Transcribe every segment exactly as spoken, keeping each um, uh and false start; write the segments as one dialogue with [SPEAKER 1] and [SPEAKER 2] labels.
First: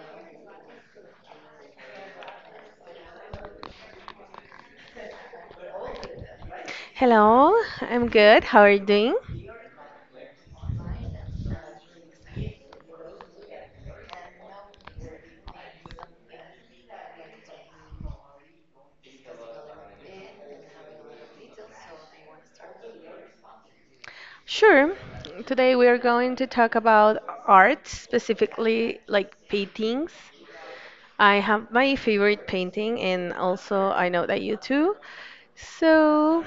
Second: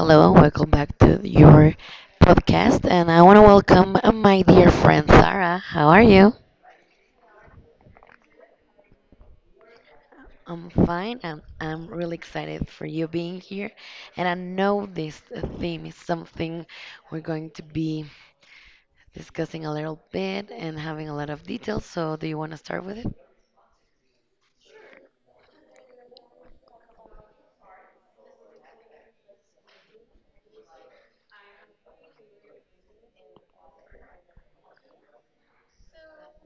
[SPEAKER 1] Hello and welcome back to your podcast. And I want to welcome uh, my dear friend Sarah. How are you?
[SPEAKER 2] Hello, I'm good. How are you doing?
[SPEAKER 1] I'm fine and I'm really excited for you being here. And I know this uh, theme is something we're going to be discussing a little bit and having a lot of details. So, do you want to start with it?
[SPEAKER 2] Sure. Today we are going to talk about art, specifically like paintings. I have my favorite painting, and also I know that you too. So,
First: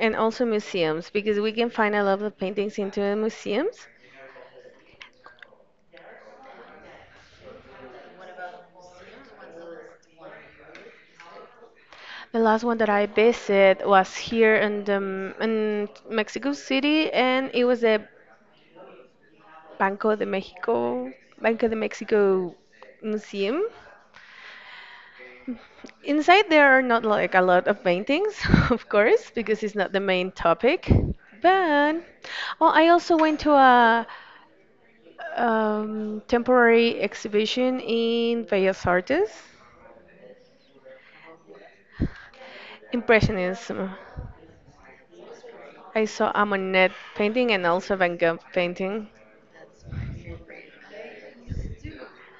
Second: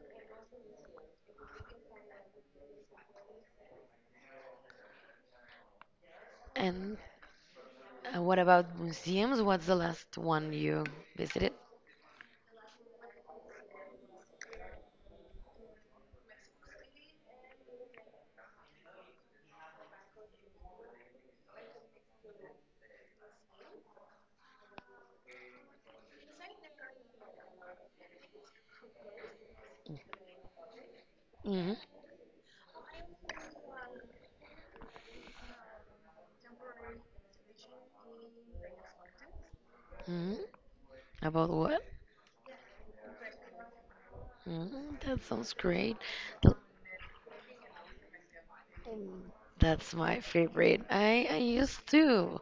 [SPEAKER 2] and also museums, because we can find a lot of paintings into the museums.
[SPEAKER 1] And uh, what about museums? What's the last one you visited?
[SPEAKER 2] The last one that I visited was here in the, in Mexico City, and it was the Banco de Mexico, Banco de Mexico Museum. Inside, there are not like a lot of paintings, of course, because it's not the main topic.
[SPEAKER 1] Hmm.
[SPEAKER 2] But oh, I also went to a um, temporary exhibition in Bellas Artes,
[SPEAKER 1] Hmm. About what?
[SPEAKER 2] Impressionism.
[SPEAKER 1] Hmm. That sounds great.
[SPEAKER 2] I saw a
[SPEAKER 1] L-
[SPEAKER 2] Monet painting and also Van Gogh painting.
[SPEAKER 1] That's my favorite. I, I used to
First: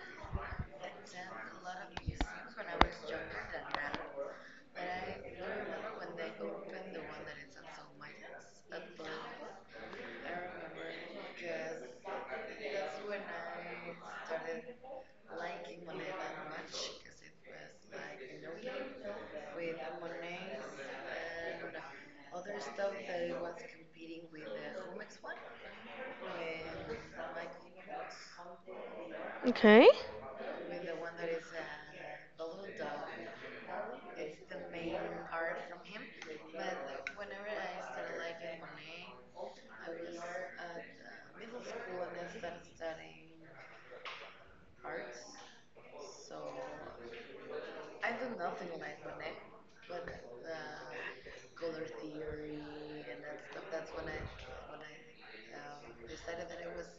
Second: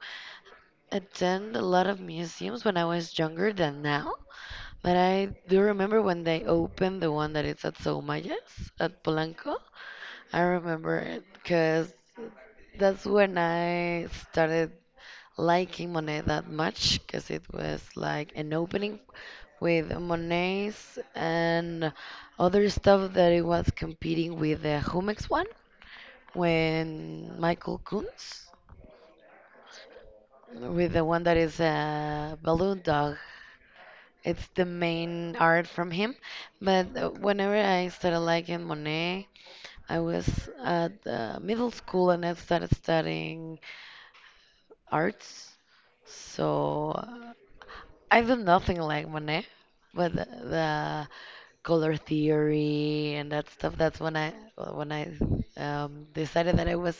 [SPEAKER 1] attend a lot of museums when I was younger than now, but I do remember when they opened the one that is at Soumayas at Polanco. I remember it because that's when I started liking Monet that much because it was like an opening with Monets and other stuff that it was competing with the Jumex one when Michael Kunz
[SPEAKER 2] Okay.
[SPEAKER 1] with the one that is a balloon dog. It's the main art from him. But uh, whenever I started liking Monet, I was at uh, middle school and I started studying arts. So, uh, I do nothing like Monet, but the, the color theory and that stuff. That's when I when I um, decided that I was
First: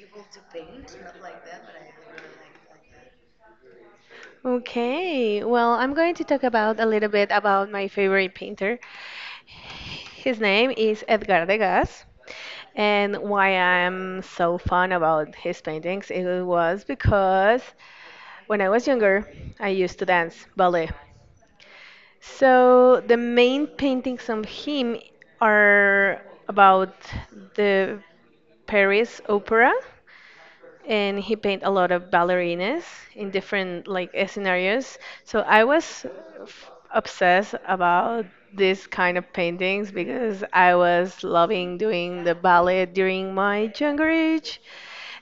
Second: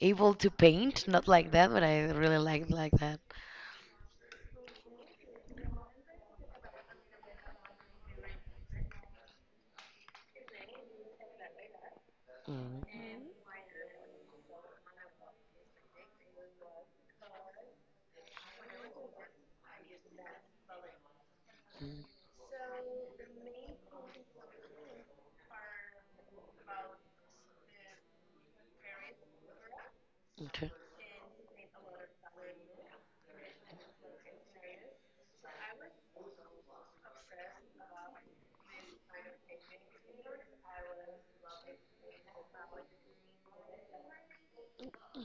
[SPEAKER 1] able to paint. Not like that, but I really liked like that.
[SPEAKER 2] Okay. Well, I'm going to talk about a little bit about my favorite painter. His name is Edgar Degas.
[SPEAKER 1] Mm.
[SPEAKER 2] And why I'm so fond about his paintings, it was because when I was younger, I used to dance ballet.
[SPEAKER 1] Mm.
[SPEAKER 2] So the main paintings of him are about the Paris Opera,
[SPEAKER 1] Okay.
[SPEAKER 2] and he paint a lot of ballerinas in different like eh, scenarios. So I was f- obsessed about this kind of paintings because I was loving doing the ballet during my younger age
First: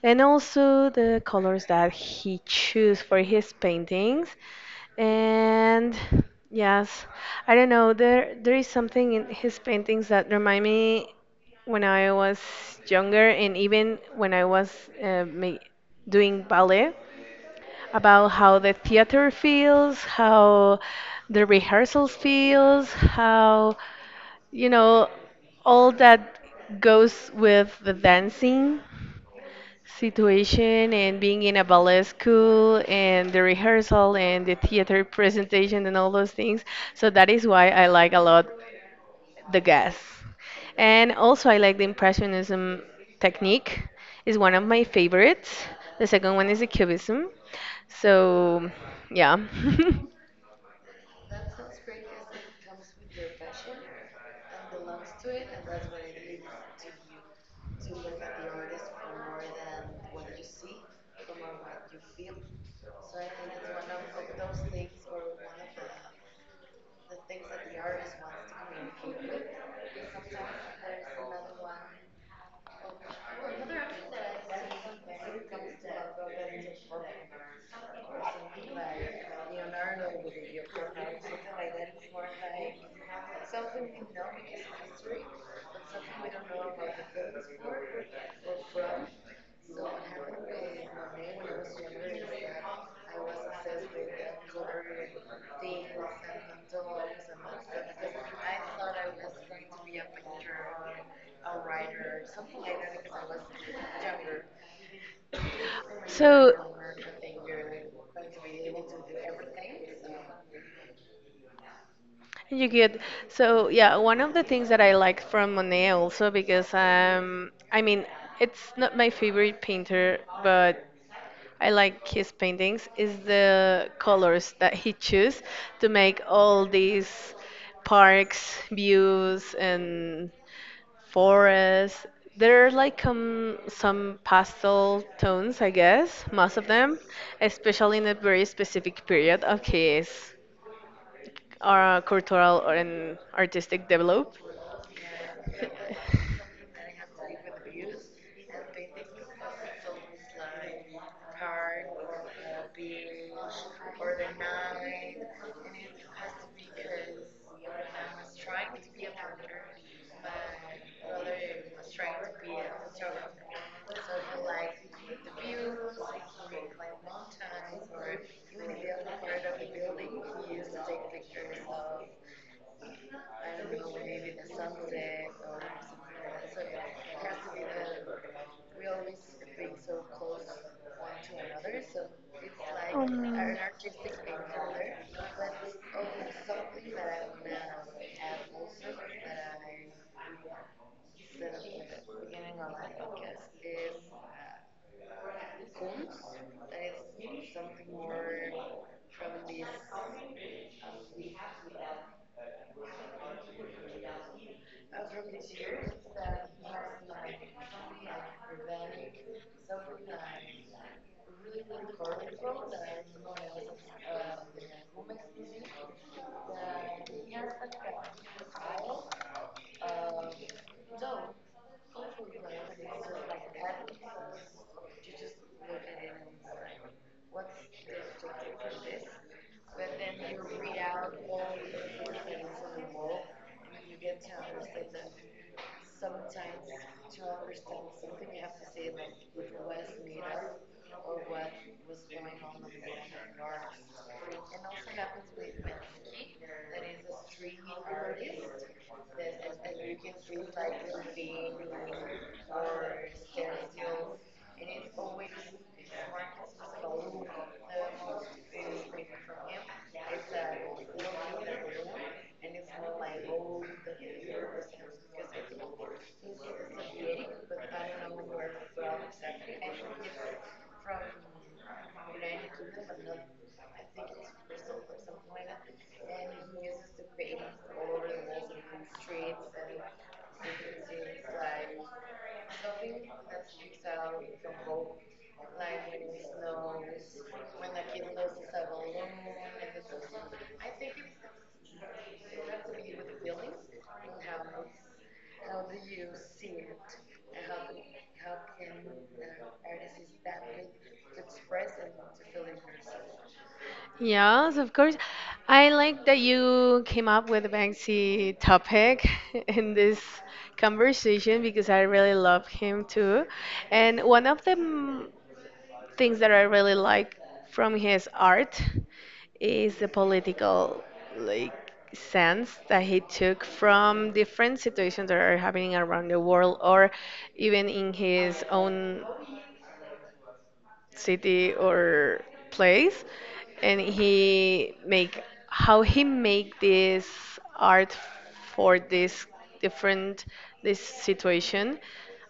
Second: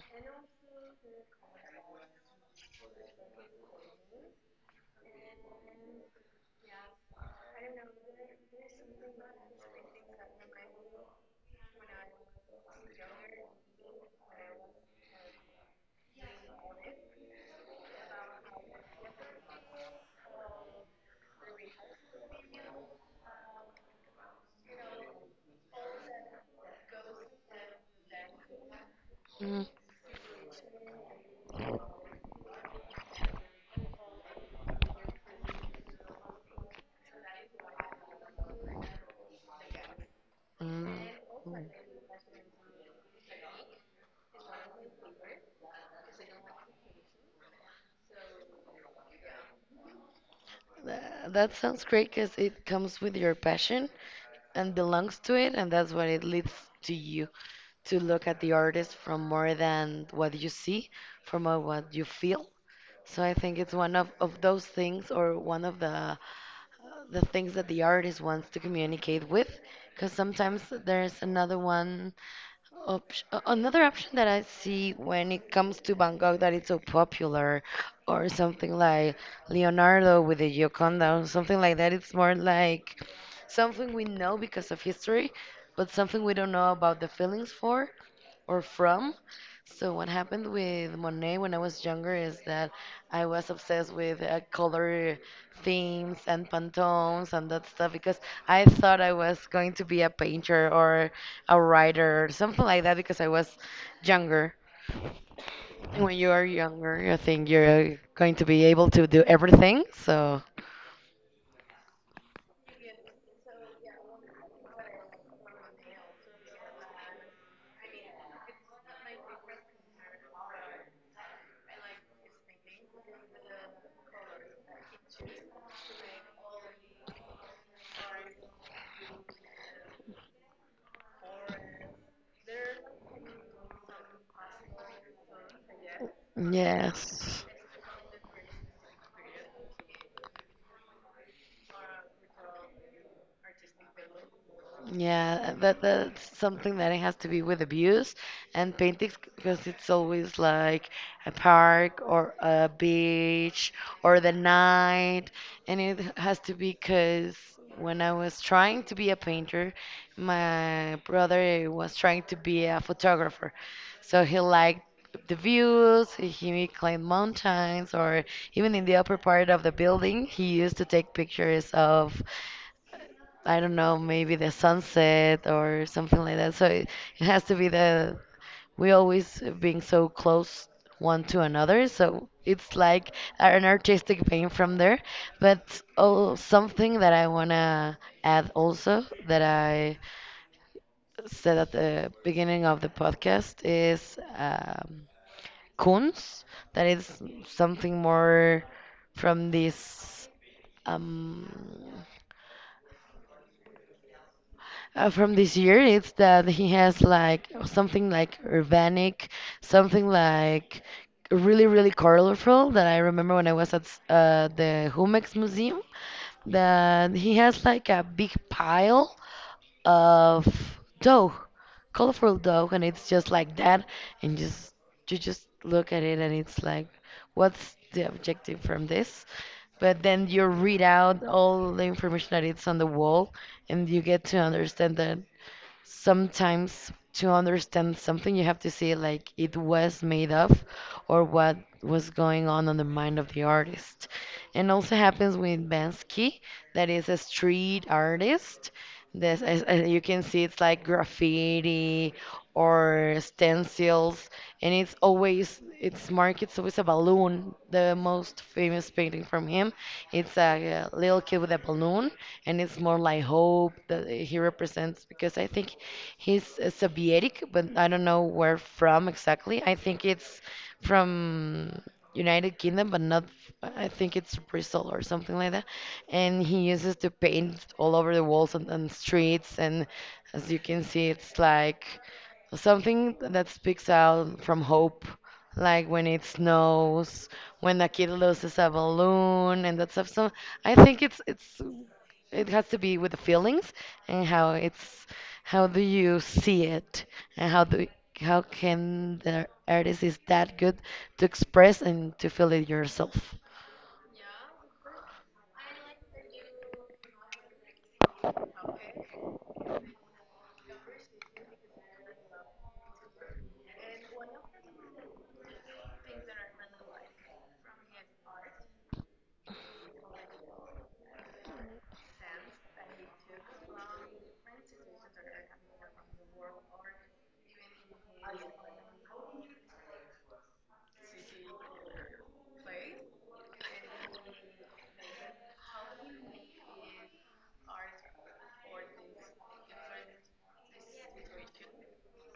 [SPEAKER 2] and also the colors that he choose for his paintings and yes, I don't know, there there is something in his paintings that remind me when I was younger and even when I was uh, ma- doing ballet, about how the theater feels, how the rehearsals feels, how you know all that goes with the dancing
[SPEAKER 1] Mm.
[SPEAKER 2] situation and being in a ballet school and the rehearsal and the theater presentation and all those things. So that is why I like a lot the gas. And
[SPEAKER 1] Mm.
[SPEAKER 2] also I like the impressionism technique is one of my favorites. The second one is the cubism. So yeah.
[SPEAKER 1] Tha- That sounds great because it comes with your passion and belongs to it, and that's what it leads to you to look at the artist from more than what you see, from uh, what you feel. So I think it's one of, of those things, or one of the the things that the artist wants to communicate with, because sometimes there's another one Opt- a- another option that I see when it comes to Bangkok that is so popular, or something like Leonardo with the Gioconda, or something like that. It's more like something we know because of history, but something we don't know about the feelings for or from. So what happened with Monet when I was younger is that I was obsessed with uh, color themes and Pantones and that stuff because I thought I was going to be a painter or a writer or something like that because I was younger. And when you are
[SPEAKER 2] So
[SPEAKER 1] younger, you think you're going to be able to do everything. So
[SPEAKER 2] you get, so yeah. One of the things that I like from Monet also, because um I mean it's not my favorite painter, but I like his paintings, is the colors that he choose to make all these parks, views, and forests. There are like um, some pastel tones, I guess, most of them,
[SPEAKER 1] yes.
[SPEAKER 2] especially in a very specific period of his uh, cultural or and artistic develop.
[SPEAKER 1] Yeah, that that's something that it has to be with abuse and paintings because it's always like a park or a beach or the night, and it has to be because when I was trying to be a painter, my brother was trying to be a photographer, so he liked the views. He climbed mountains or even in the upper part of the building, he used to take pictures of. I don't know, maybe the sunset or something like that. So it, it has to be the we always being so close one to another. So it's like an artistic pain from there. But oh, something that I wanna add also that I said at the beginning of the podcast is um, Kunst. That is something more from this. Um, Uh, from this year, it's that he has like something like urbanic, something like really, really colorful that I remember when I was at s- uh, the Humex Museum, that he has like a big pile of dough, colorful dough, and it's just like that, and just you just look at it and it's like, what's the objective from this? But then you read out all the information that it's on the wall, and you get to understand that sometimes to understand something you have to see like it was made of or what was going on on the mind of the artist. And also happens with bansky that is a street artist. This, as, as you can see, it's like graffiti or stencils, and it's always its mark. It's always a balloon. The most famous painting from him, it's a, uh little kid with a balloon, and it's more like hope that he represents because I think he's uh, Soviet, but I don't know where from exactly. I think it's from United Kingdom, but not. I think it's Bristol or something like that. And he uses to paint all over the walls and, and streets, and as you can see, it's like something that speaks out from hope, like when it snows, when a kid loses a balloon and that stuff. So i think it's it's it has to be with the feelings and how it's how do you see it and how do how can the artist is that good to express and to feel it yourself.
[SPEAKER 2] Yes, of course. I like that you came up with the Banksy topic in this conversation because I really love him too. And one of the mm, things that I really like from his art is the political like sense that he took from different situations that are happening around the world or even in his own city or place, and he make, how he make this art for this different this situation.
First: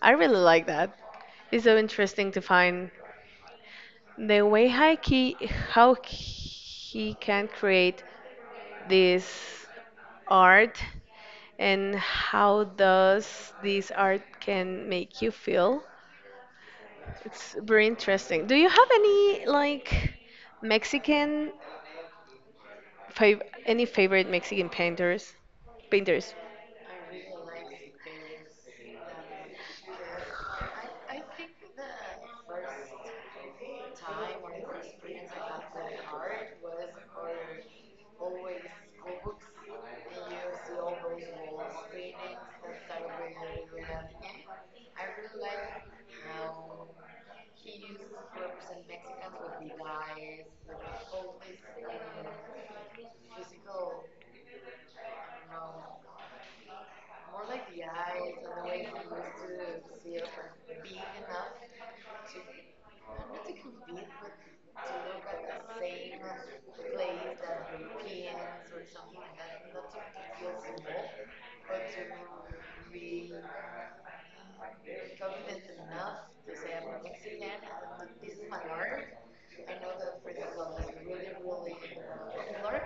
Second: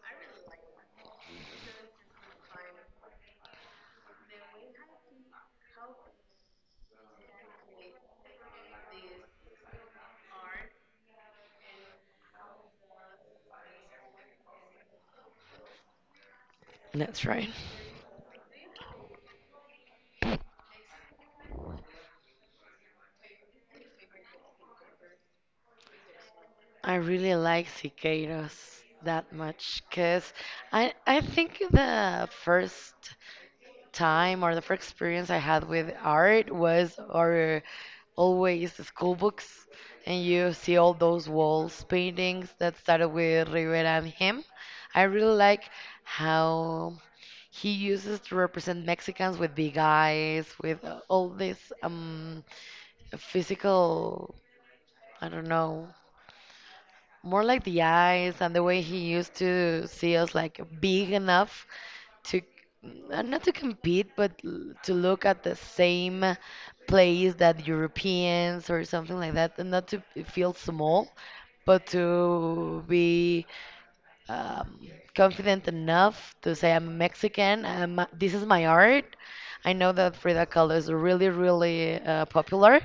[SPEAKER 2] I really like that. It's so interesting to find the way how he, how he can create this art and how does this art can make you feel.
[SPEAKER 1] That's right.
[SPEAKER 2] It's very interesting. Do you have any like Mexican fav any favorite Mexican painters? Painters.
[SPEAKER 1] I really like cicadas that much because I, I think the first time or the first experience I had with art was our always school books, and you see all those walls paintings that started with Rivera and him. I really like how he uses to represent Mexicans with big eyes, with uh, all this um, physical, I don't know, more like the eyes and the way he used to see us like big enough to uh, not to compete, but l- to look at the same place that Europeans or something like that, and not to feel small, but to be um, confident enough to say I'm Mexican. I'm, this is my art. I know that Frida Kahlo is really, really uh, popular,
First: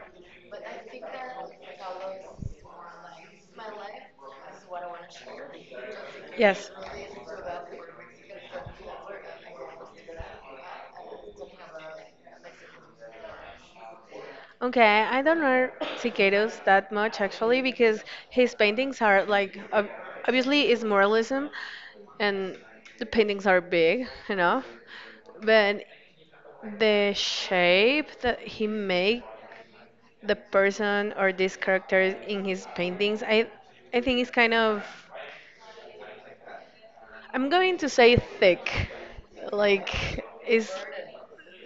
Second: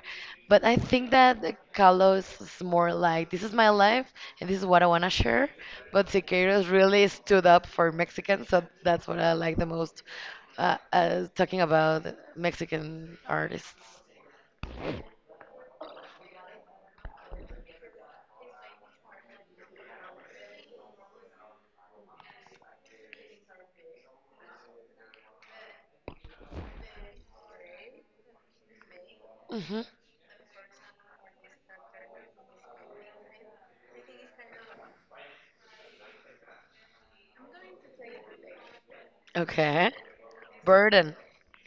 [SPEAKER 1] but I think that Kahlo is more like this is my life and this is what I want to share. But
[SPEAKER 2] Yes.
[SPEAKER 1] Siqueiros really stood up for Mexicans, so that's what I like the most. Uh, uh, talking about Mexican artists.
[SPEAKER 2] Okay, I don't know Siqueiros that much actually because his paintings are like ob- obviously it's moralism, and the paintings are big enough, but the shape that he make
[SPEAKER 1] Hmm.
[SPEAKER 2] the person or these characters in his paintings, I I think it's kind of, I'm going to say thick,
[SPEAKER 1] Okay.
[SPEAKER 2] like is.
[SPEAKER 1] Burden.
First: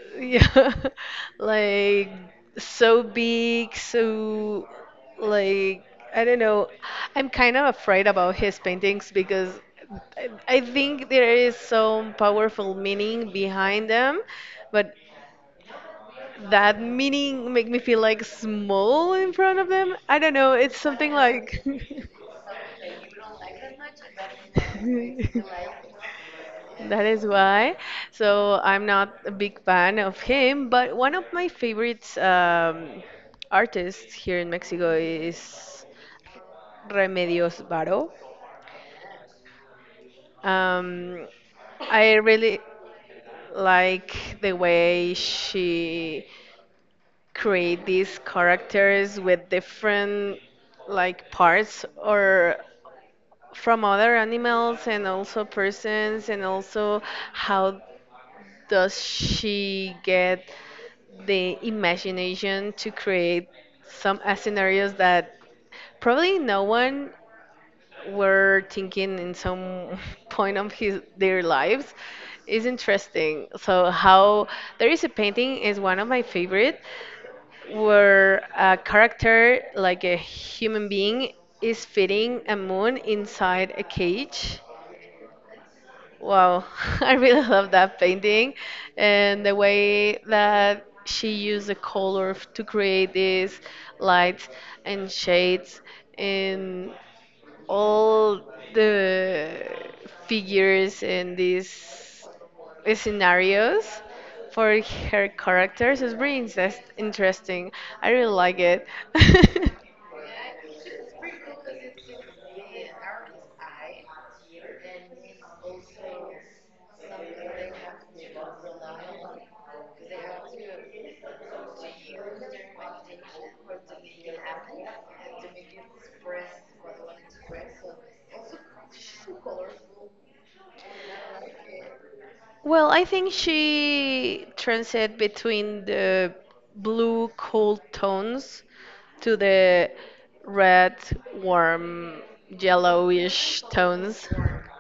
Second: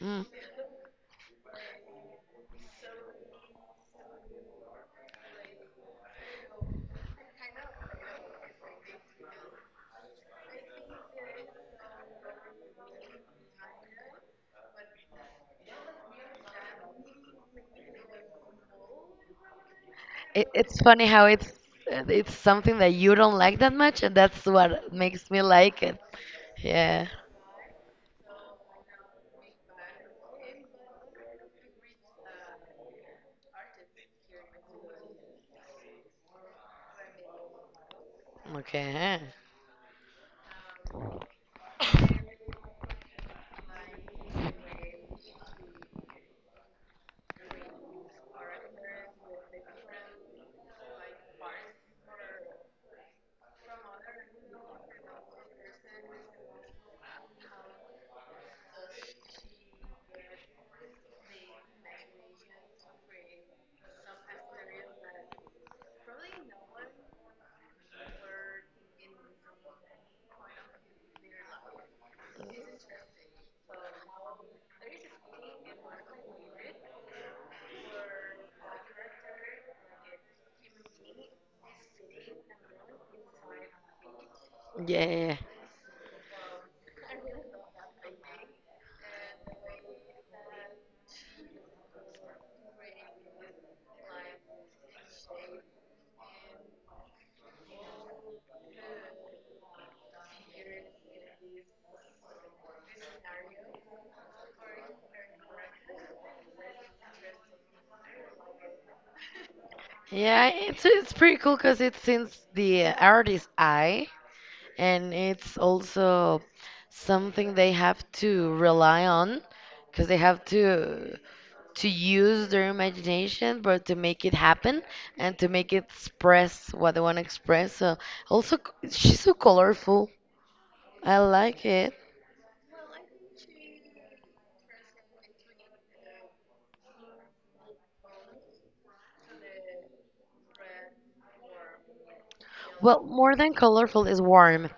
[SPEAKER 1] Mm.
[SPEAKER 2] Yeah, like so big, so like, I don't know. I'm kind of afraid about his paintings because I, I think there is some powerful meaning behind them, but that meaning make me feel like small in front of them. I don't
[SPEAKER 1] It,
[SPEAKER 2] know. It's
[SPEAKER 1] it's funny
[SPEAKER 2] something
[SPEAKER 1] how it's
[SPEAKER 2] like.
[SPEAKER 1] it's something that you don't like that much, and that's what makes me like it.
[SPEAKER 2] That
[SPEAKER 1] Yeah.
[SPEAKER 2] is why. So I'm not a big fan of him, but one of my favorites um, artists here in Mexico is Remedios Varo.
[SPEAKER 1] Okay.
[SPEAKER 2] Um, I really like the way she create these characters with different like parts or from other animals and also persons, and also how does she get the imagination to create some uh, scenarios that probably no one were thinking in some point of his their lives is interesting. So how, there is a painting, is one of my favorite, where a character like a human being is fitting a moon inside a cage.
[SPEAKER 1] Yeah. Yeah.
[SPEAKER 2] Wow, I really love that painting and the way that she used the color f- to create these lights and shades and all the figures and these scenarios for her characters is really interest- interesting. I really like it.
[SPEAKER 1] Yeah, It's it's pretty cool because it's since the artist's eye, and it's also something they have to rely on because they have to to use their imagination, but to make it happen and to make it express what they want to express. So also, c- she's so colorful. I like it.
[SPEAKER 2] Well, I think she transit between the blue cool tones to the red, warm,
[SPEAKER 1] Well, more than
[SPEAKER 2] yellowish
[SPEAKER 1] colorful is
[SPEAKER 2] tones.
[SPEAKER 1] warmth.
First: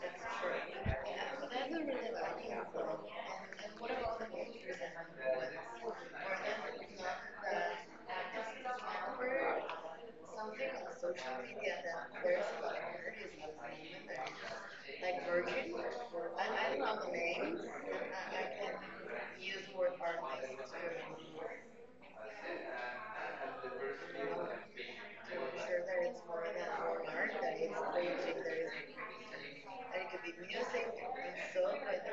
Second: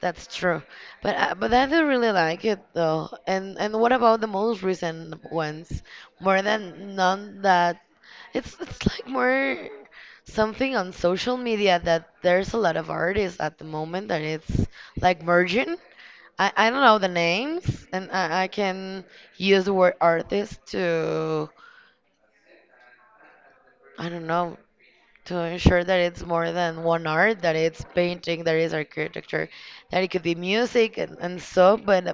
[SPEAKER 1] That's true. But I, but I do really like it though. And and what about the most recent ones? More than none that it's it's like more something on social media that there's a lot of artists at the moment, and it's like merging. I, I don't know the names, and I, I can use the word artist to I don't know to ensure that it's more than one art, that it's painting, there is architecture, that it could be music and, and so. But uh,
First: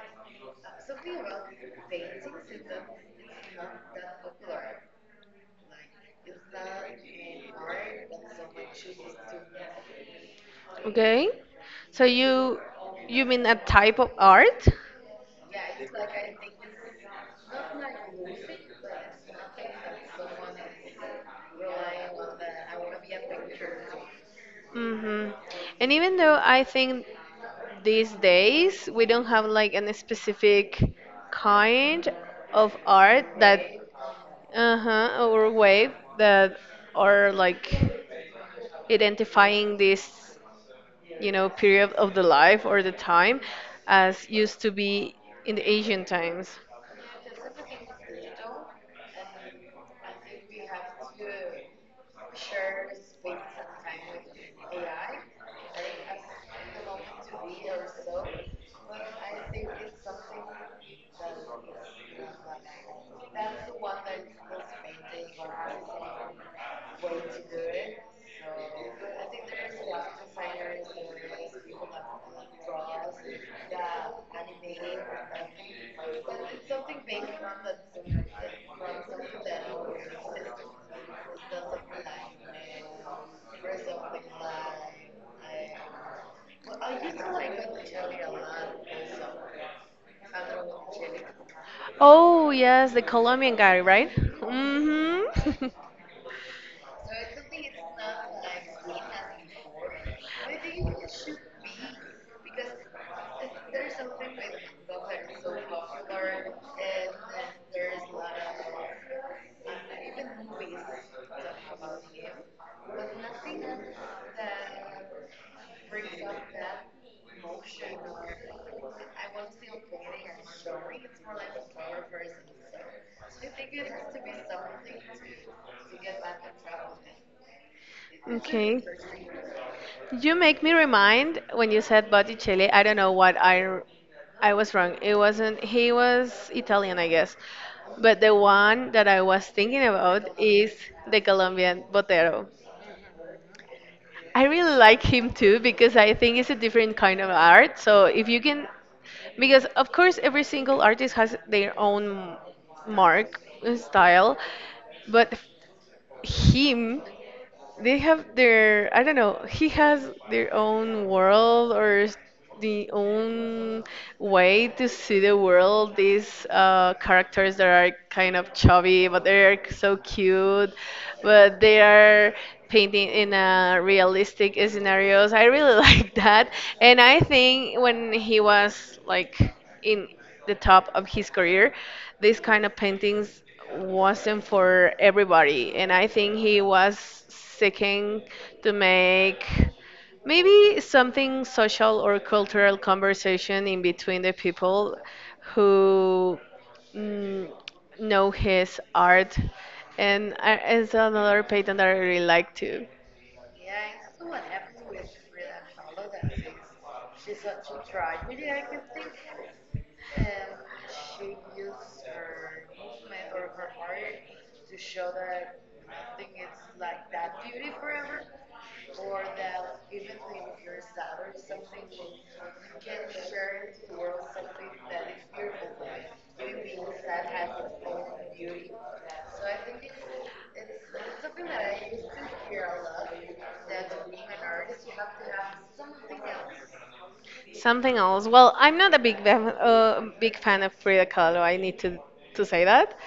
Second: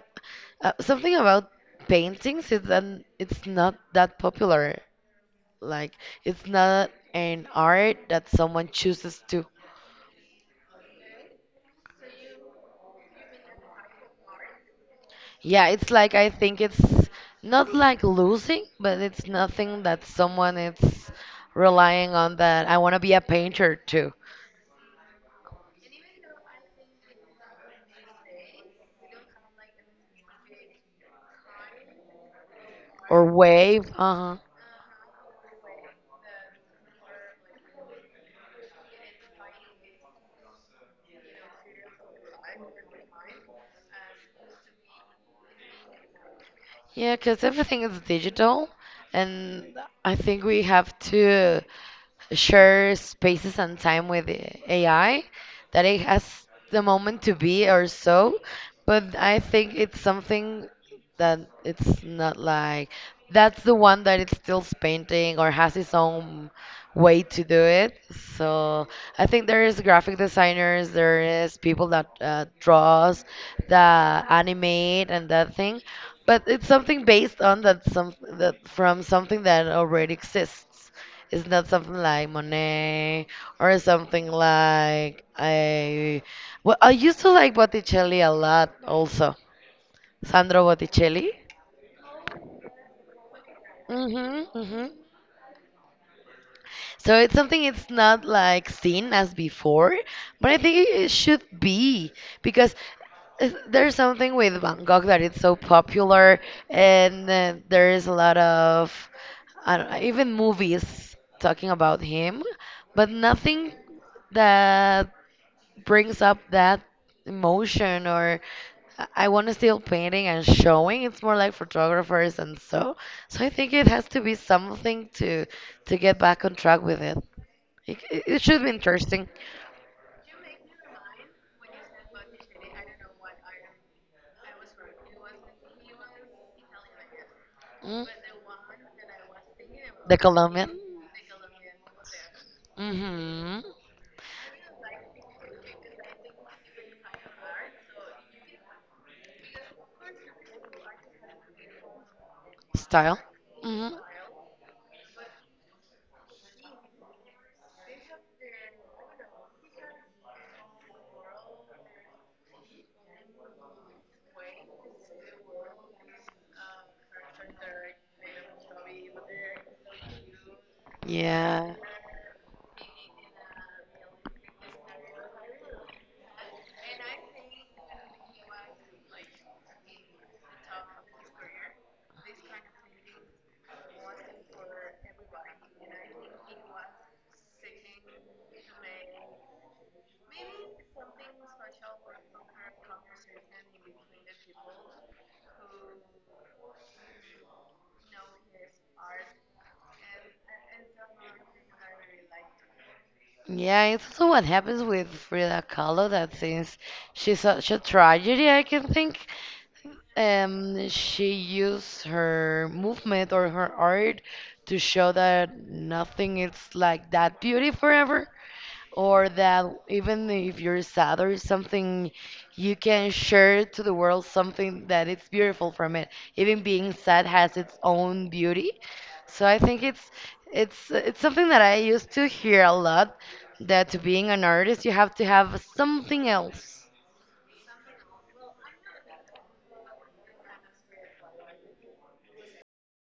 [SPEAKER 1] uh, something about paintings is that it's not that popular. Like it's not an art that someone chooses to.
[SPEAKER 2] Okay. So you you mean a type of art?
[SPEAKER 1] Yeah, it's like I think it's not like losing, but it's nothing that someone is relying on that I want to be a painter too
[SPEAKER 2] Hmm. And even though I think these days we don't have like any specific kind of
[SPEAKER 1] or
[SPEAKER 2] art that,
[SPEAKER 1] wave. Uh-huh.
[SPEAKER 2] uh-huh, or way, that are like identifying this you know period of the life or the time as used to be in the ancient times.
[SPEAKER 1] Yeah, because everything is digital, and I think we have to share spaces and time with the A I, that it has the moment to be or so, but I think it's something that it's not like that's the one that it's still painting or has its own way to do it. So I think there is graphic designers, there is people that uh, draws, that animate and that thing. But it's something based on that some that from something that already exists. It's not something like Monet or something like I. Well, I used to like Botticelli a lot. Also, Sandro Botticelli.
[SPEAKER 2] Oh yes, the Colombian guy, right?
[SPEAKER 1] Mhm, mhm.
[SPEAKER 2] Mm-hmm.
[SPEAKER 1] So it's something it's not like seen as before, but I think it should be because is- there's something with Bangkok that it's so popular, and uh, there is a lot of I don't know, even movies talking about him, but nothing that brings up that emotion or I I want to still painting and showing. It's more like photographers and so. So I think it has to be something to to get back on track with it. It, it it should be
[SPEAKER 2] Okay.
[SPEAKER 1] interesting.
[SPEAKER 2] You make me remind when you said Botticelli. I don't know what I r- I was wrong. It wasn't, he was Italian, I guess.
[SPEAKER 1] Mm,
[SPEAKER 2] But the one that I was thinking
[SPEAKER 1] the
[SPEAKER 2] about
[SPEAKER 1] Colombian.
[SPEAKER 2] is the Colombian Botero.
[SPEAKER 1] Mm hmm.
[SPEAKER 2] I really like him too because I think it's a different kind of art. So if you can, because of course every single artist has their own
[SPEAKER 1] Style.
[SPEAKER 2] mark
[SPEAKER 1] Mm
[SPEAKER 2] and
[SPEAKER 1] hmm.
[SPEAKER 2] style, but him, they have their, I don't know, he has their own world or s-, the own way to see the world. These uh, characters that are kind of chubby, but they're so cute, but
[SPEAKER 1] Yeah.
[SPEAKER 2] they are painting in a realistic scenarios. I really like that, and I think when he was like in the top of his career, this kind of paintings wasn't for everybody, and I think he was seeking to make maybe something social or cultural conversation in between the people who, mm, know his art. And uh, it's another painting that I really like too.
[SPEAKER 1] Yeah, it's also what happens with Frida Kahlo that since she's such a tragedy, I can think, um, she used her movement or her art to show that nothing is like that beauty forever, or that even if you're sad or something you can share to the world something that it's beautiful from it. Even being sad has its own beauty. So i think it's it's it's something that I used to hear a lot, that to being an artist you have to have something else.
[SPEAKER 2] Something else. Well, I'm not a big fan, uh, big fan of Frida Kahlo. I need to to say that,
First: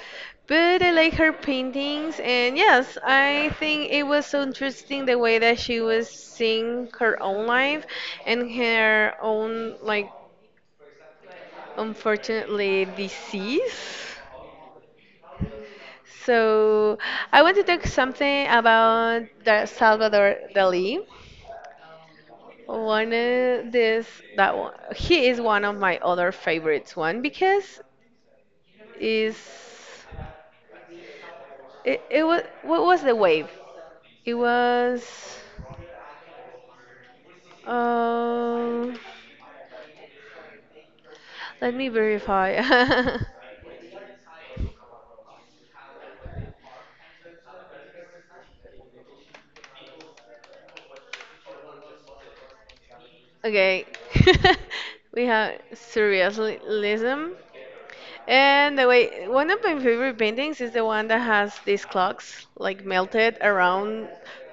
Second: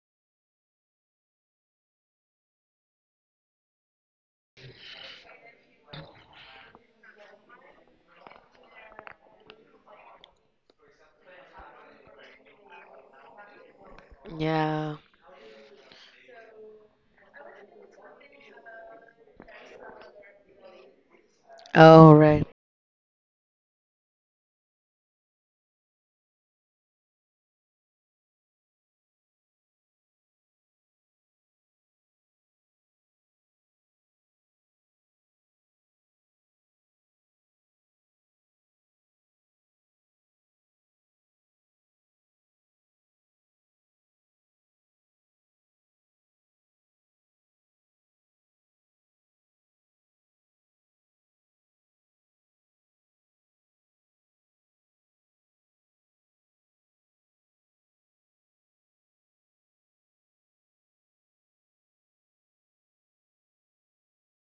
[SPEAKER 2] but I like her paintings, and yes, I think it was so interesting the way that she was seeing her own life and her own like unfortunately disease.
[SPEAKER 1] Yeah.
[SPEAKER 2] So I want to talk something about the Salvador Dali.
[SPEAKER 1] Oh right.
[SPEAKER 2] One of this, that one, he is one of my other favorites one because is, it, it was, what was the wave? It was um let me verify. Okay. We have surrealism, and the way one of my favorite paintings is the one that has these clocks like melted around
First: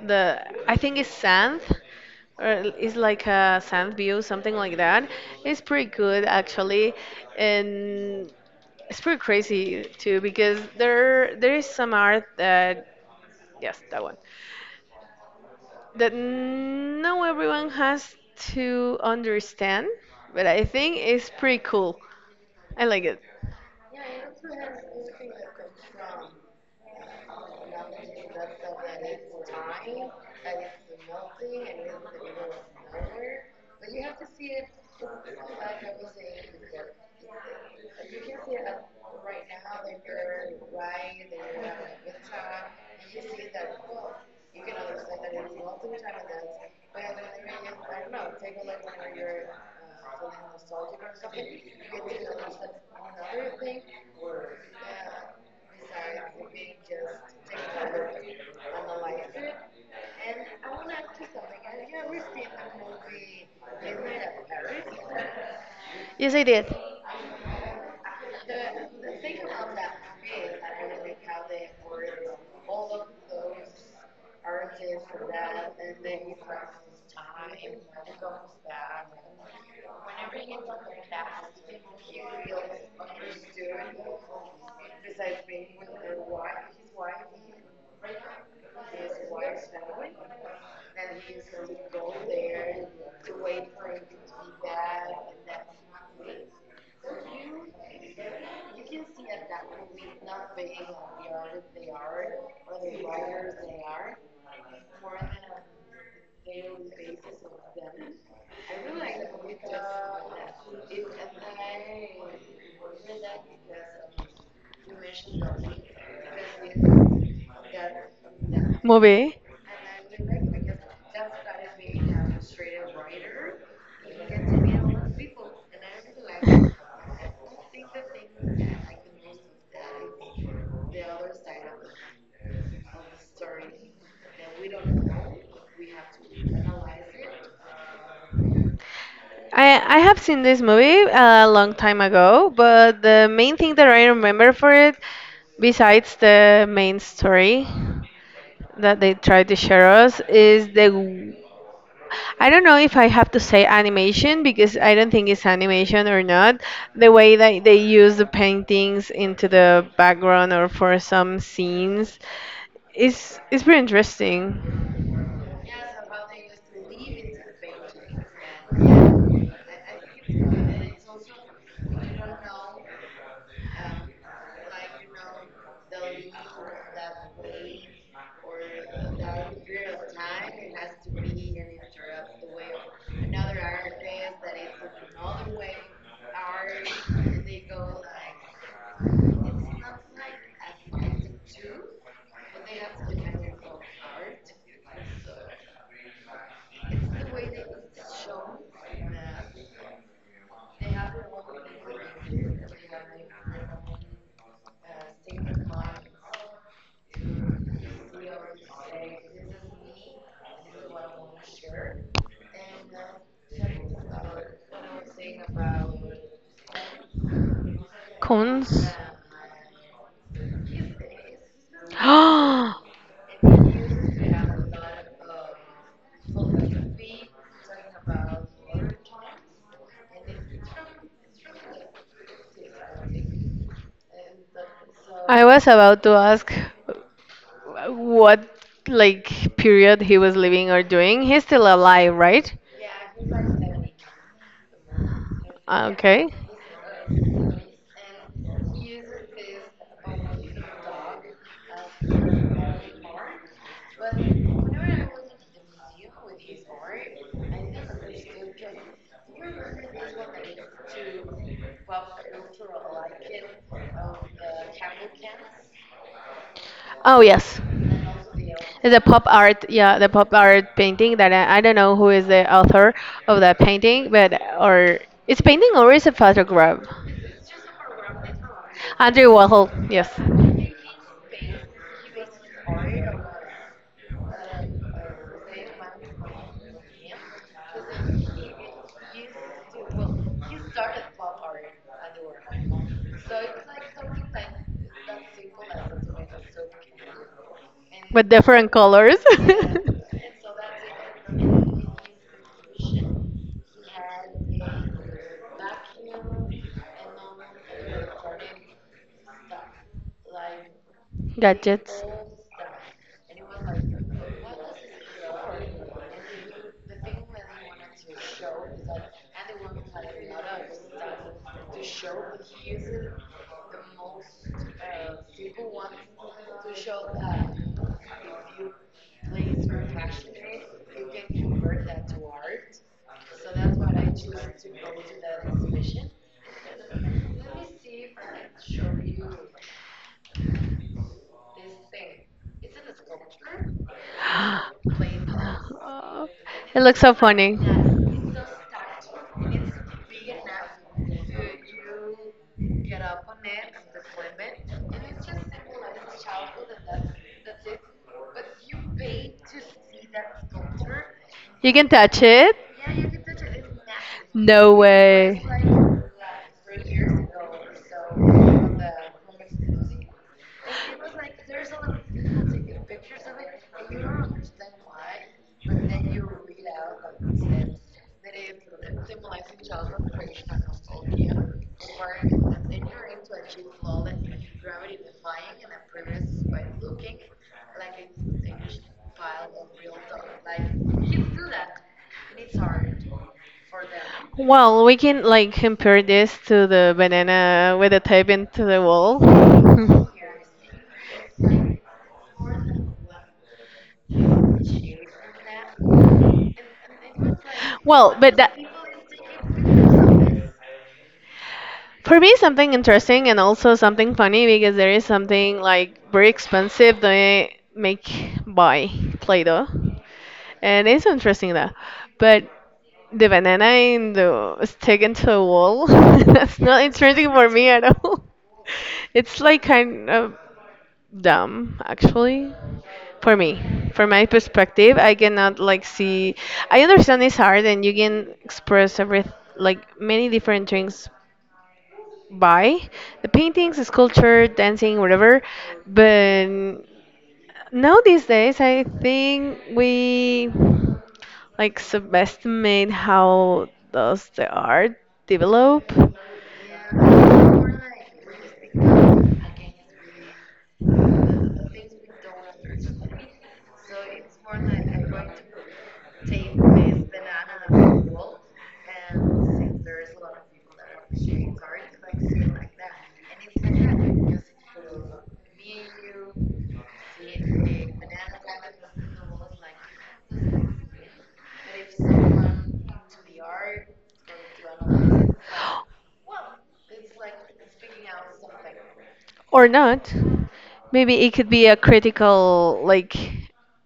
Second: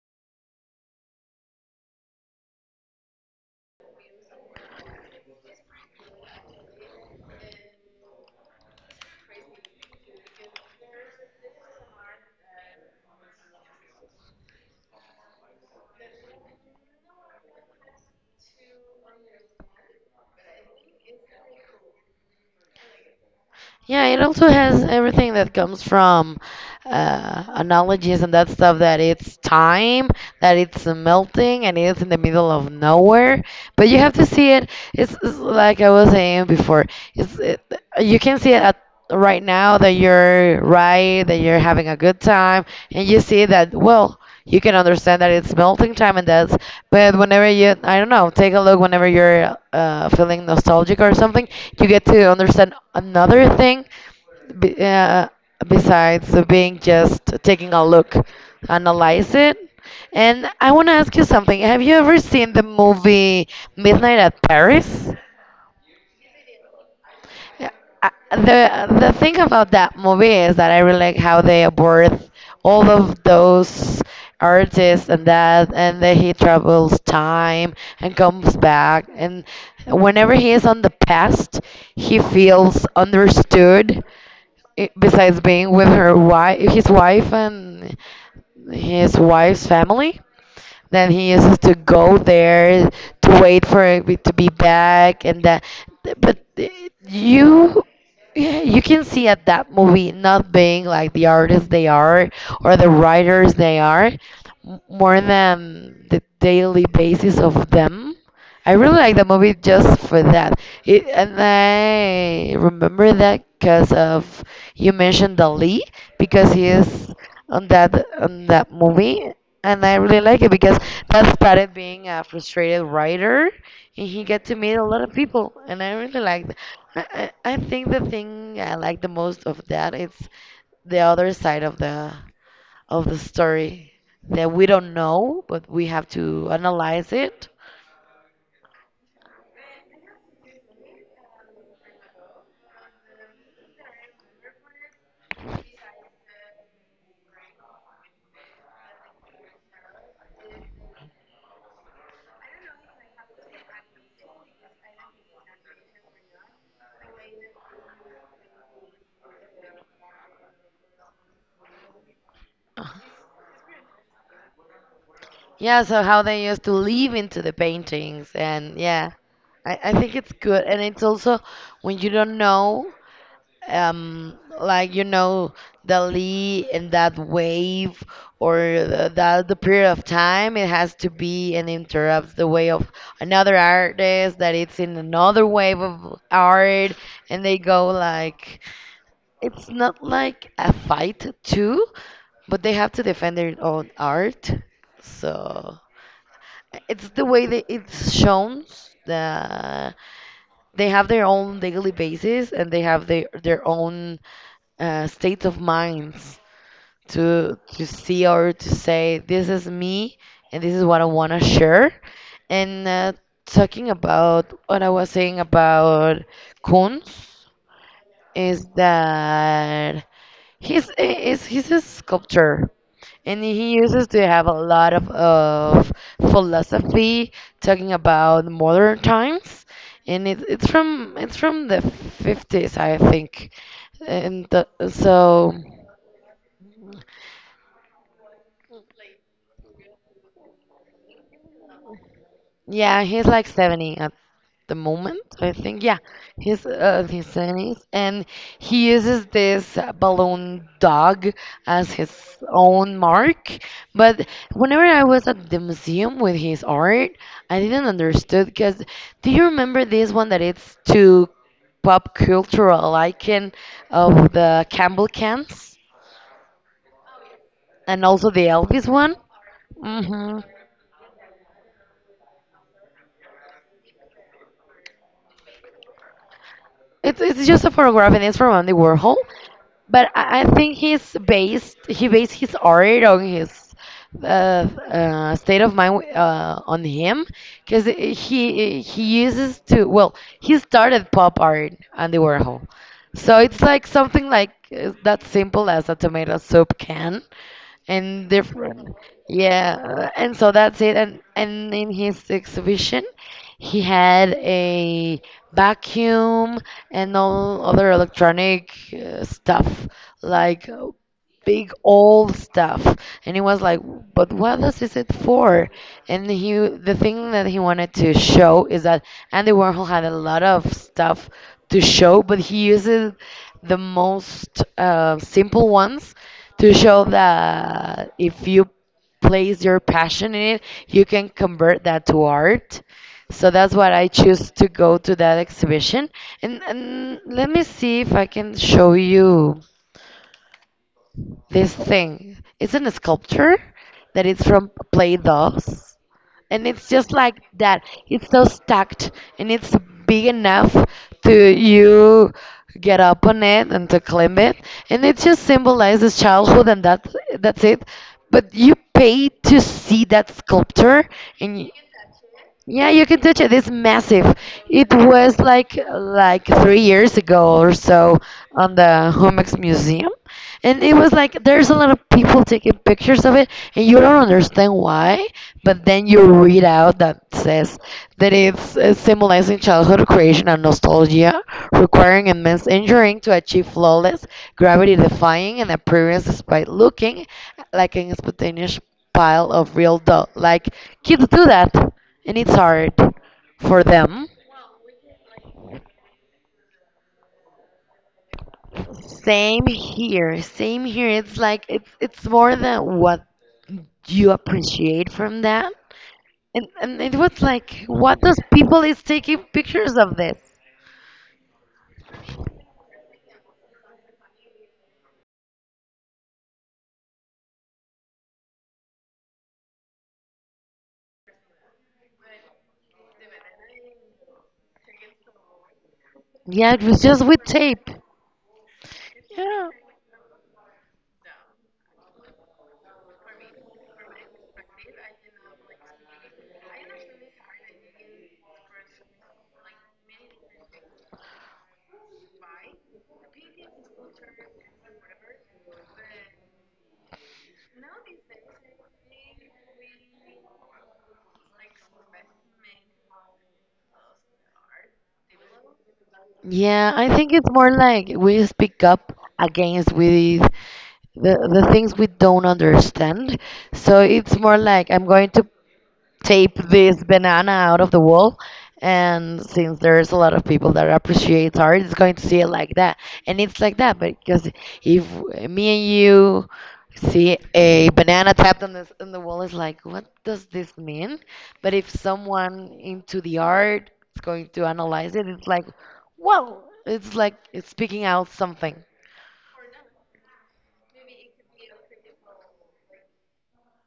[SPEAKER 2] the, I think it's sand or it's like a sand view, something like that. It's pretty good actually. And it's pretty crazy too because there there is some art that, yes, that one, that no everyone has to understand, but I think it's pretty cool. I like it.
[SPEAKER 1] Yeah, it also has everything that comes from uh, analogies and that stuff, that it's time, that it's melting, and it's in the middle of nowhere. But you have to see it. It's, it's like I was saying before. It's it, you can see it at right now, that you're right, that you're having a good time, and you see that, well, you can understand that it's melting time, and that's... but whenever you, I don't know, take a look whenever you're uh, feeling nostalgic or something, you get to understand another thing, be, uh, besides being just taking a look. Analyze it. And I want to ask you something: have you ever seen the movie Midnight at Paris?
[SPEAKER 2] Yes, I did.
[SPEAKER 1] Yeah, I- the the thing about that movie is that I really like how they abort all of those artists and that, and that he travels time and comes back, and whenever he is on the past, he feels understood. i- Besides being with her wife, his wife and his wife's family, then he used to go there to wait for it to be back, and that. But you, you can see at that movie, not being like the artists they are or the writers they are, m- more than the daily basis of them. I really like the movie just for that. It, and I remember that because of you mentioned Dali, because he is on that on that movie.
[SPEAKER 2] Movie.
[SPEAKER 1] And I really like it because Pat started being a frustrated writer, and he got to meet a lot of people, and I really like. I, I I think the thing I like the most of that is the other side of the of the story that we don't know, but we have to analyze it.
[SPEAKER 2] I I have seen this movie a long time ago, but the main thing that I remember for it, besides the main story that they tried to share us, is the, I don't know if I have to say animation because I don't think it's animation or not. The way that they use the paintings into the background or for some scenes is is pretty interesting.
[SPEAKER 1] Yeah, so how they used to leave into the paintings, and yeah, I, I think it's good, and it's also when you don't know, um like you know the lee and that wave, or the, that the period of time it has to be, and interrupts the way of another artist that it's in another wave of art, and they go like it's not like a fight too, but they have to defend their own art. So it's the way that it's shown, that they have their own daily basis, and they have their their own uh, states of minds to to see or to say, this is me, and this is what I want to share. And uh, talking about what I was saying about Kunz is
[SPEAKER 2] Cons.
[SPEAKER 1] that he's is he's a sculptor. And he uses to have a lot of, of philosophy, talking about modern times, and it, it's from it's from the fifties, I think.
[SPEAKER 2] I
[SPEAKER 1] And the, so...
[SPEAKER 2] was about to ask what like period he was living or doing. He's still alive, right?
[SPEAKER 1] Yeah, he's like seventy at the moment, I think. Yeah,
[SPEAKER 2] Okay.
[SPEAKER 1] he's uh, in his seventies, and he uses this uh, balloon dog as his own mark. But whenever I was at the museum with his art, I didn't understood, because do you remember this one that it's to pop cultural icon of the Campbell cans,
[SPEAKER 2] Oh yes.
[SPEAKER 1] and also the Elvis
[SPEAKER 2] The
[SPEAKER 1] one?
[SPEAKER 2] pop art, yeah, the pop
[SPEAKER 1] Mm-hmm.
[SPEAKER 2] art painting that I, I don't know who is the author of that painting, but or it's painting or is a photograph?
[SPEAKER 1] It's it's just a photograph, and it's from Andy Warhol.
[SPEAKER 2] Andrew Warhol, yes.
[SPEAKER 1] But I I think he's based he based his art on his uh, uh, state of mind uh, on him, because he he uses to, well, he started pop art Andy Warhol, so it's like something like uh, that simple as a tomato soup can, and
[SPEAKER 2] With different
[SPEAKER 1] different.
[SPEAKER 2] colors.
[SPEAKER 1] Yeah, and so that's it. And and in his exhibition, he had a vacuum and all other electronic uh, stuff, like uh, big
[SPEAKER 2] Gadgets.
[SPEAKER 1] old stuff. And he was like, but what else is it for? And he the thing that he wanted to show is that Andy Warhol had a lot of stuff to show, but he uses the most uh, simple ones, to show that if you place your passion in it, you can convert that to art. So that's what I choose to go to that exhibition. And, and let me see if I can show you this thing. It's in a sculpture that is from Play Dohs. And
[SPEAKER 2] It
[SPEAKER 1] it's
[SPEAKER 2] looks
[SPEAKER 1] just
[SPEAKER 2] so
[SPEAKER 1] like
[SPEAKER 2] funny.
[SPEAKER 1] that. It's so stacked, and it's big enough to you get up on it and to climb it. And it just symbolizes childhood, and that, that's it. But you pay to see that sculpture, and
[SPEAKER 2] You can touch it?
[SPEAKER 1] yeah, you can touch it. It's massive.
[SPEAKER 2] No
[SPEAKER 1] It was like like three years ago or so, on the Homex Museum, and it was like there's a lot of people taking
[SPEAKER 2] way.
[SPEAKER 1] pictures of it, and you don't understand why. But then you read out that says that it's uh, symbolizing childhood creation and nostalgia, requiring immense engineering to achieve flawless, gravity-defying an appearance, despite looking like an spontaneous pile of real dough. Like kids do that, and it's hard for them.
[SPEAKER 2] Well, we can like compare this to the banana with the tape into the wall.
[SPEAKER 1] Same here, same here. It's like, it's it's more than what you appreciate from that. And and it was like,
[SPEAKER 2] Well,
[SPEAKER 1] what
[SPEAKER 2] but
[SPEAKER 1] does
[SPEAKER 2] that
[SPEAKER 1] people is taking pictures of this?
[SPEAKER 2] for me something interesting and also something funny because there is something like very expensive they make by Play-Doh, and it's interesting though. But the banana in the stick into a wall. That's
[SPEAKER 1] Yeah, it
[SPEAKER 2] not
[SPEAKER 1] was just
[SPEAKER 2] interesting
[SPEAKER 1] with
[SPEAKER 2] for me at
[SPEAKER 1] tape.
[SPEAKER 2] all. It's like
[SPEAKER 1] Yeah.
[SPEAKER 2] kind of dumb, actually. For me, from my perspective, I cannot like see. I understand it's hard, and you can express every like many different things by the paintings, sculpture, dancing, whatever. But now these days, I think we like subestimate how does the art develop
[SPEAKER 1] Yeah, I think it's more like we speak up against with the the things we don't understand. So it's more like, I'm going to tape this banana out of the wall, and since there's a lot of people that appreciate art, it's going to see it like that. And it's like that, but because if me and you see a banana tapped on this, on the wall, it's like, what does this mean? But if someone into the art is going to analyze it, it's like, whoa, it's like it's speaking out something.
[SPEAKER 2] or not. Maybe it could be a critical like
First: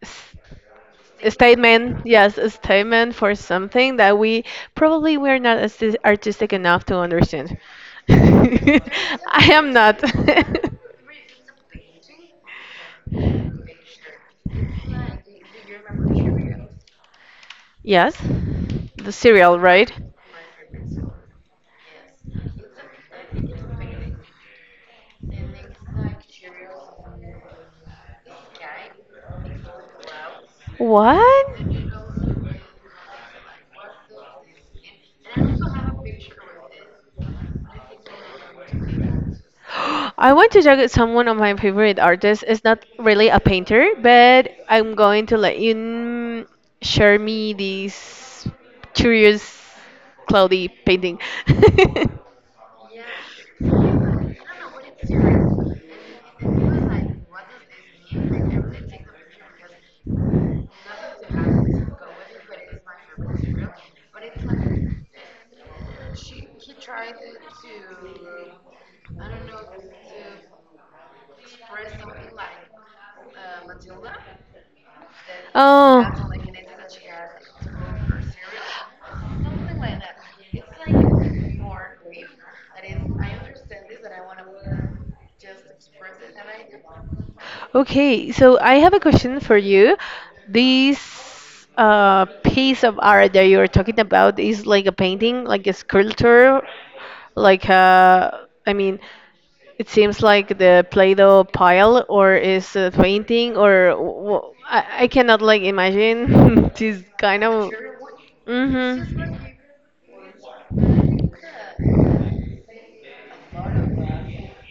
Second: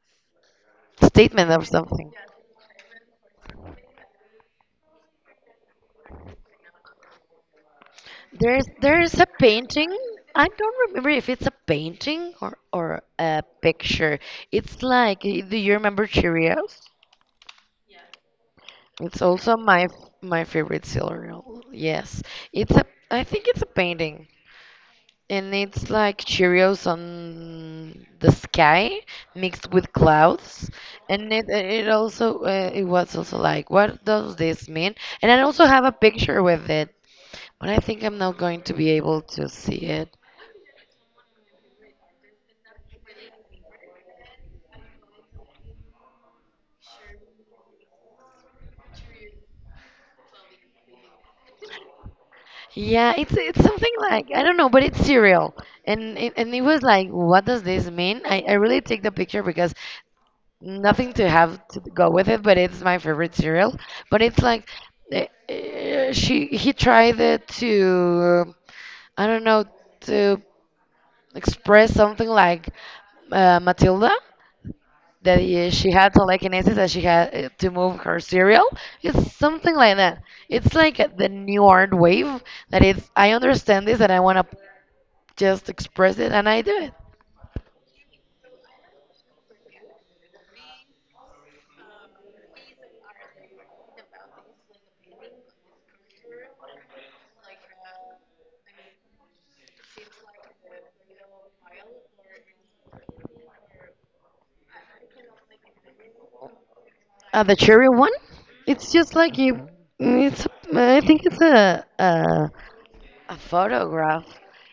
[SPEAKER 2] s-
[SPEAKER 1] Statement of
[SPEAKER 2] statement,
[SPEAKER 1] something.
[SPEAKER 2] yes, a statement for something that we probably we're not as artistic enough to understand.
[SPEAKER 1] There's there's a
[SPEAKER 2] I am
[SPEAKER 1] painting.
[SPEAKER 2] not.
[SPEAKER 1] I don't remember if it's a painting or or a picture. It's like, eh, do you remember Cheerios?
[SPEAKER 2] Yes, the
[SPEAKER 1] It's also
[SPEAKER 2] cereal,
[SPEAKER 1] my
[SPEAKER 2] right?
[SPEAKER 1] my favorite cereal. Yes, it's a. I think it's a painting, and it's like Cheerios on the sky mixed with clouds, and it it also uh, it was also like, what does this
[SPEAKER 2] What?
[SPEAKER 1] mean? And I also have a picture with it, but I think I'm not going to be able to see it.
[SPEAKER 2] I want to talk with someone of my favorite artists. It's not really a painter, but I'm going to let you mm, share me this curious cloudy painting.
[SPEAKER 1] Yeah, it's it's something like I don't know, but it's cereal, and it, and it was like, what does this mean? I, I really take the picture because nothing to have to go with it, but it's my favorite cereal. But it's like, eh, eh, she he tried it to, I don't know, to express something like uh, Matilda, that he, she
[SPEAKER 2] Oh.
[SPEAKER 1] had telekinesis, and she had uh, to move her cereal. It's something like that. It's like the new art wave that is. I understand this, and I want to just express it, and I do it.
[SPEAKER 2] Okay, so I have a question for you. This uh, piece of art that you're talking about is like a painting, like a sculpture, like a, I mean, it seems like the Play-Doh pile, or is a painting, or wh-, I, I cannot like imagine this
[SPEAKER 1] Uh,
[SPEAKER 2] kind
[SPEAKER 1] the
[SPEAKER 2] of.
[SPEAKER 1] cherry one, it's just like
[SPEAKER 2] Mm-hmm.
[SPEAKER 1] you. It's I think it's a, a A photograph.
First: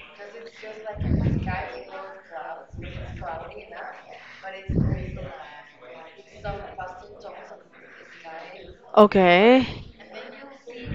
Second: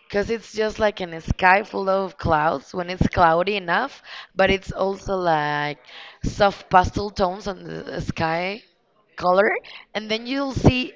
[SPEAKER 1] Because it's just like in a sky full of clouds when it's cloudy enough, but it's also like soft pastel tones on the sky color.
[SPEAKER 2] Okay.
[SPEAKER 1] And then you'll see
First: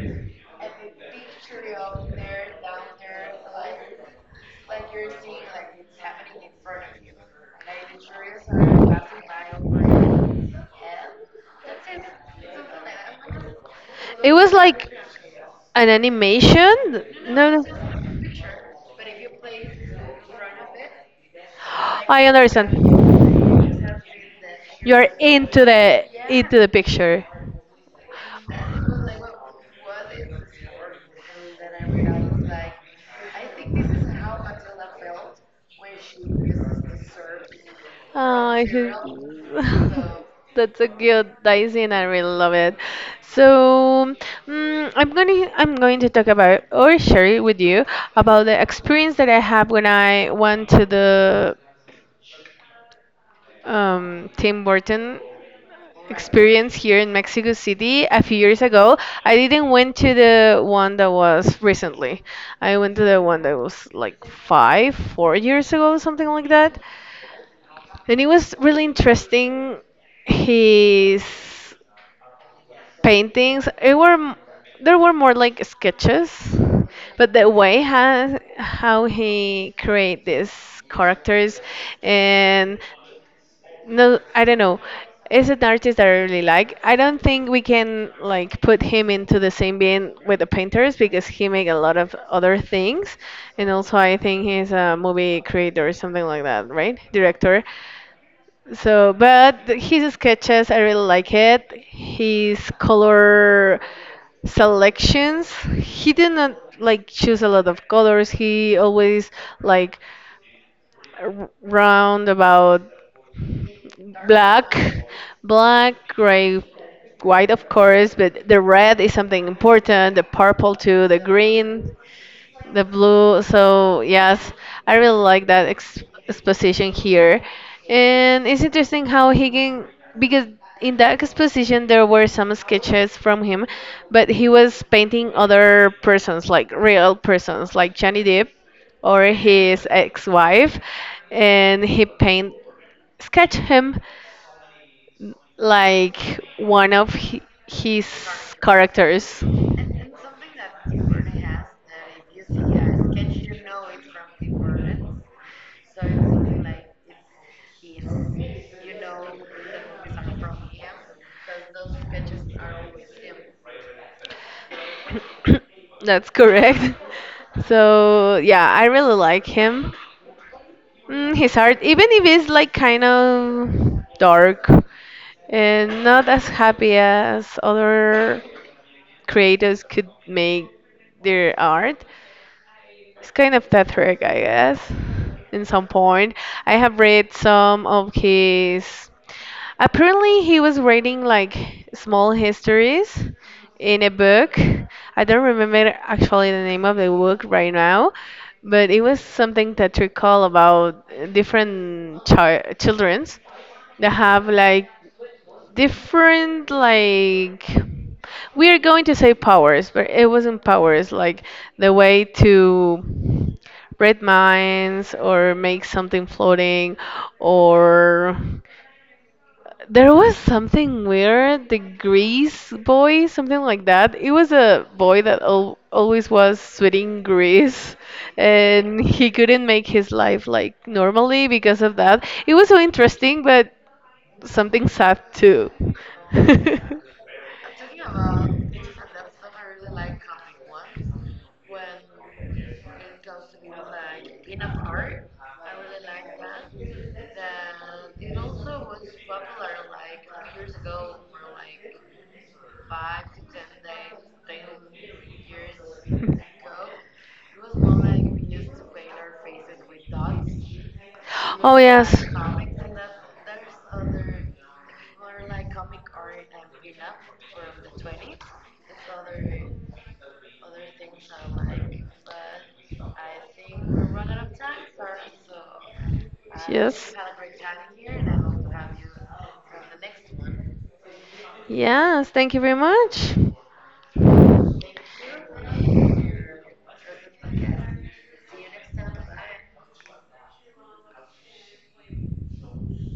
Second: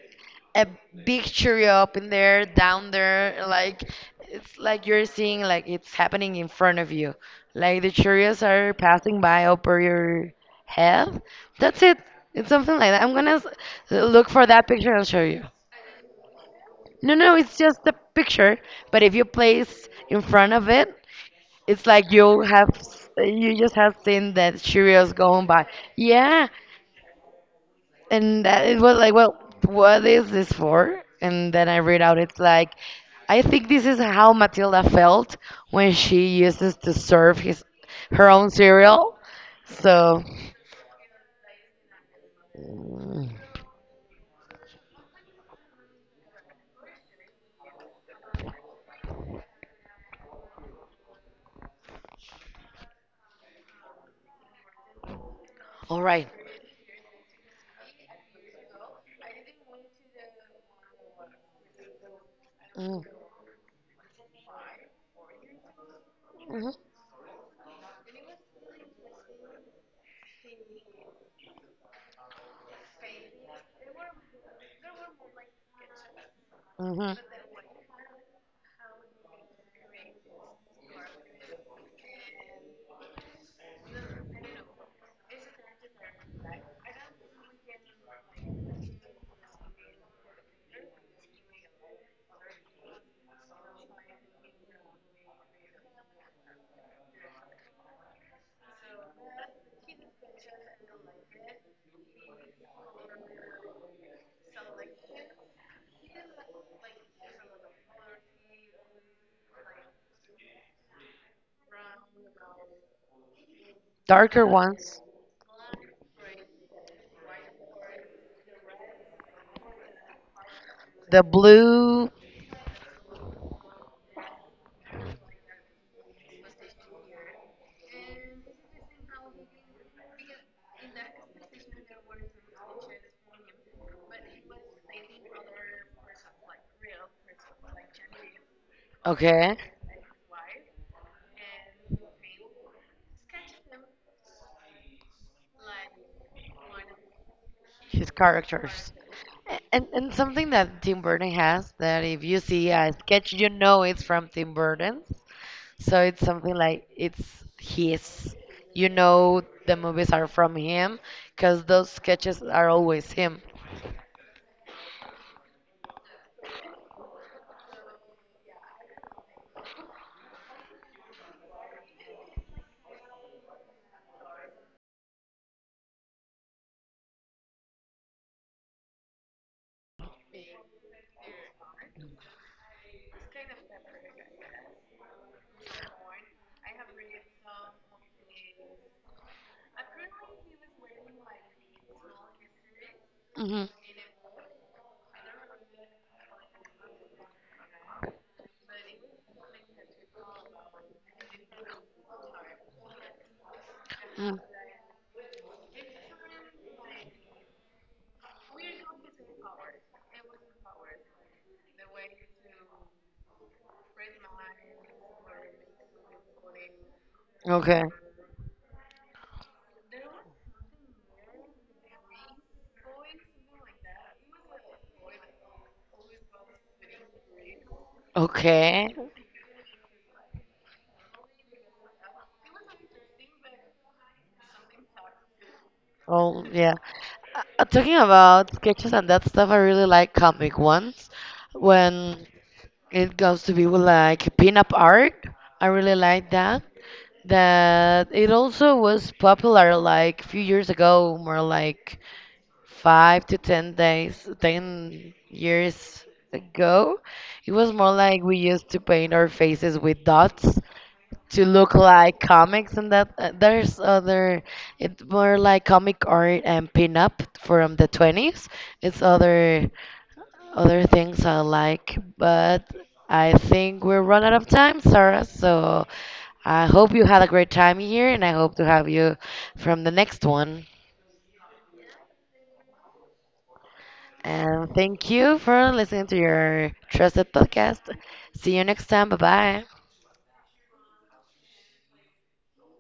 [SPEAKER 1] a big cherry up in there, down there, like it's like you're seeing like it's happening in front of you. Like the Cheerios are passing by over your head. That's it. It's something like that. I'm gonna s- look
[SPEAKER 2] It
[SPEAKER 1] for
[SPEAKER 2] was
[SPEAKER 1] that
[SPEAKER 2] like
[SPEAKER 1] picture, and I'll show you.
[SPEAKER 2] an animation.
[SPEAKER 1] No, no, it's
[SPEAKER 2] No, no.
[SPEAKER 1] just a picture, but if you place in front of it, it's like
[SPEAKER 2] I
[SPEAKER 1] you'll have,
[SPEAKER 2] understand.
[SPEAKER 1] you just have seen that
[SPEAKER 2] You're
[SPEAKER 1] Cheerios going
[SPEAKER 2] into
[SPEAKER 1] by.
[SPEAKER 2] the
[SPEAKER 1] Yeah,
[SPEAKER 2] into the picture.
[SPEAKER 1] and that it was like, well, what is this for? And then I read out, it's like, I think this is how Matilda felt when she uses to serve his
[SPEAKER 2] Oh,
[SPEAKER 1] her own
[SPEAKER 2] I should-
[SPEAKER 1] cereal. So,
[SPEAKER 2] that's a good daisy, I really love it.
[SPEAKER 1] mm,
[SPEAKER 2] So mm, I'm gonna I'm going to talk about or share it with you about the experience that I have when I went to the um, Tim Burton
[SPEAKER 1] all right.
[SPEAKER 2] experience here in Mexico City a few years ago. I didn't went to the one that was recently. I went to
[SPEAKER 1] Mm,
[SPEAKER 2] the one that was like five, four years ago, something like
[SPEAKER 1] mhm,
[SPEAKER 2] that. And it was really interesting. His paintings, it were m- there were more like sketches,
[SPEAKER 1] mhm.
[SPEAKER 2] but the way how how he create these characters and no, I don't know. It's an artist that I really like. I don't think we can like put him into the same bin with the painters because he make a lot of other things, and also I think he's a movie creator or something like that, right? Director. So, but th- his sketches, I really like it. His color selections, he did not like choose a lot of colors. He always like r- round about
[SPEAKER 1] Darker
[SPEAKER 2] black,
[SPEAKER 1] ones.
[SPEAKER 2] black, gray, white, of course, but the red is something important, the purple too, the
[SPEAKER 1] The
[SPEAKER 2] green,
[SPEAKER 1] blue.
[SPEAKER 2] the blue. So, yes, I really like that ex- exposition here. And it's interesting how he can, because in that exposition there were some sketches from him, but he was painting other persons, like real persons, like Johnny Depp or
[SPEAKER 1] Okay.
[SPEAKER 2] his ex wife, and he paint sketch him like one of hi- his
[SPEAKER 1] His characters.
[SPEAKER 2] characters.
[SPEAKER 1] A- And, and something that Tim Burton has, that if you see a sketch, you know it's from Tim Burton. So it's something like it's his. You know the movies are from him because those sketches are always him.
[SPEAKER 2] That's correct. So yeah, I really like him. Mm, his art, even if it's like kind of dark and not as happy as other creators could make their art, it's kind of Tetrick, I guess, in some point. I have read some of his. Apparently, he was writing like small histories
[SPEAKER 1] Hmm.
[SPEAKER 2] in a book. I don't remember actually the name of the book right now, but it was something Tetrick called about different chi children's that have like different like, we're going to say powers, but it wasn't powers, like the way to read minds or make something floating,
[SPEAKER 1] Okay.
[SPEAKER 2] or there was something weird, the grease boy, something like that. It was a boy that al always was sweating grease
[SPEAKER 1] Okay.
[SPEAKER 2] and he couldn't make his life like normally because of that. It was so interesting, but something sad too.
[SPEAKER 1] Oh, yeah. Uh, talking about sketches and that stuff, I really like comic ones. When it goes to be with like pin-up art, I really like that. That it also was popular like few years ago, more like five to ten days, ten years ago. It was more like we used to paint our faces with dots to
[SPEAKER 2] Oh,
[SPEAKER 1] look
[SPEAKER 2] yes.
[SPEAKER 1] like comics, and that uh, there's other, it's more like comic art and pin-up from the twenties. It's other other things I like, but I think we're run out of time, Sarah. So I hope you
[SPEAKER 2] Yes.
[SPEAKER 1] had a great time here, and I hope to have you from the next one.
[SPEAKER 2] Yes, thank you very much.
[SPEAKER 1] And thank you for listening to your trusted podcast. See you next time. Bye bye.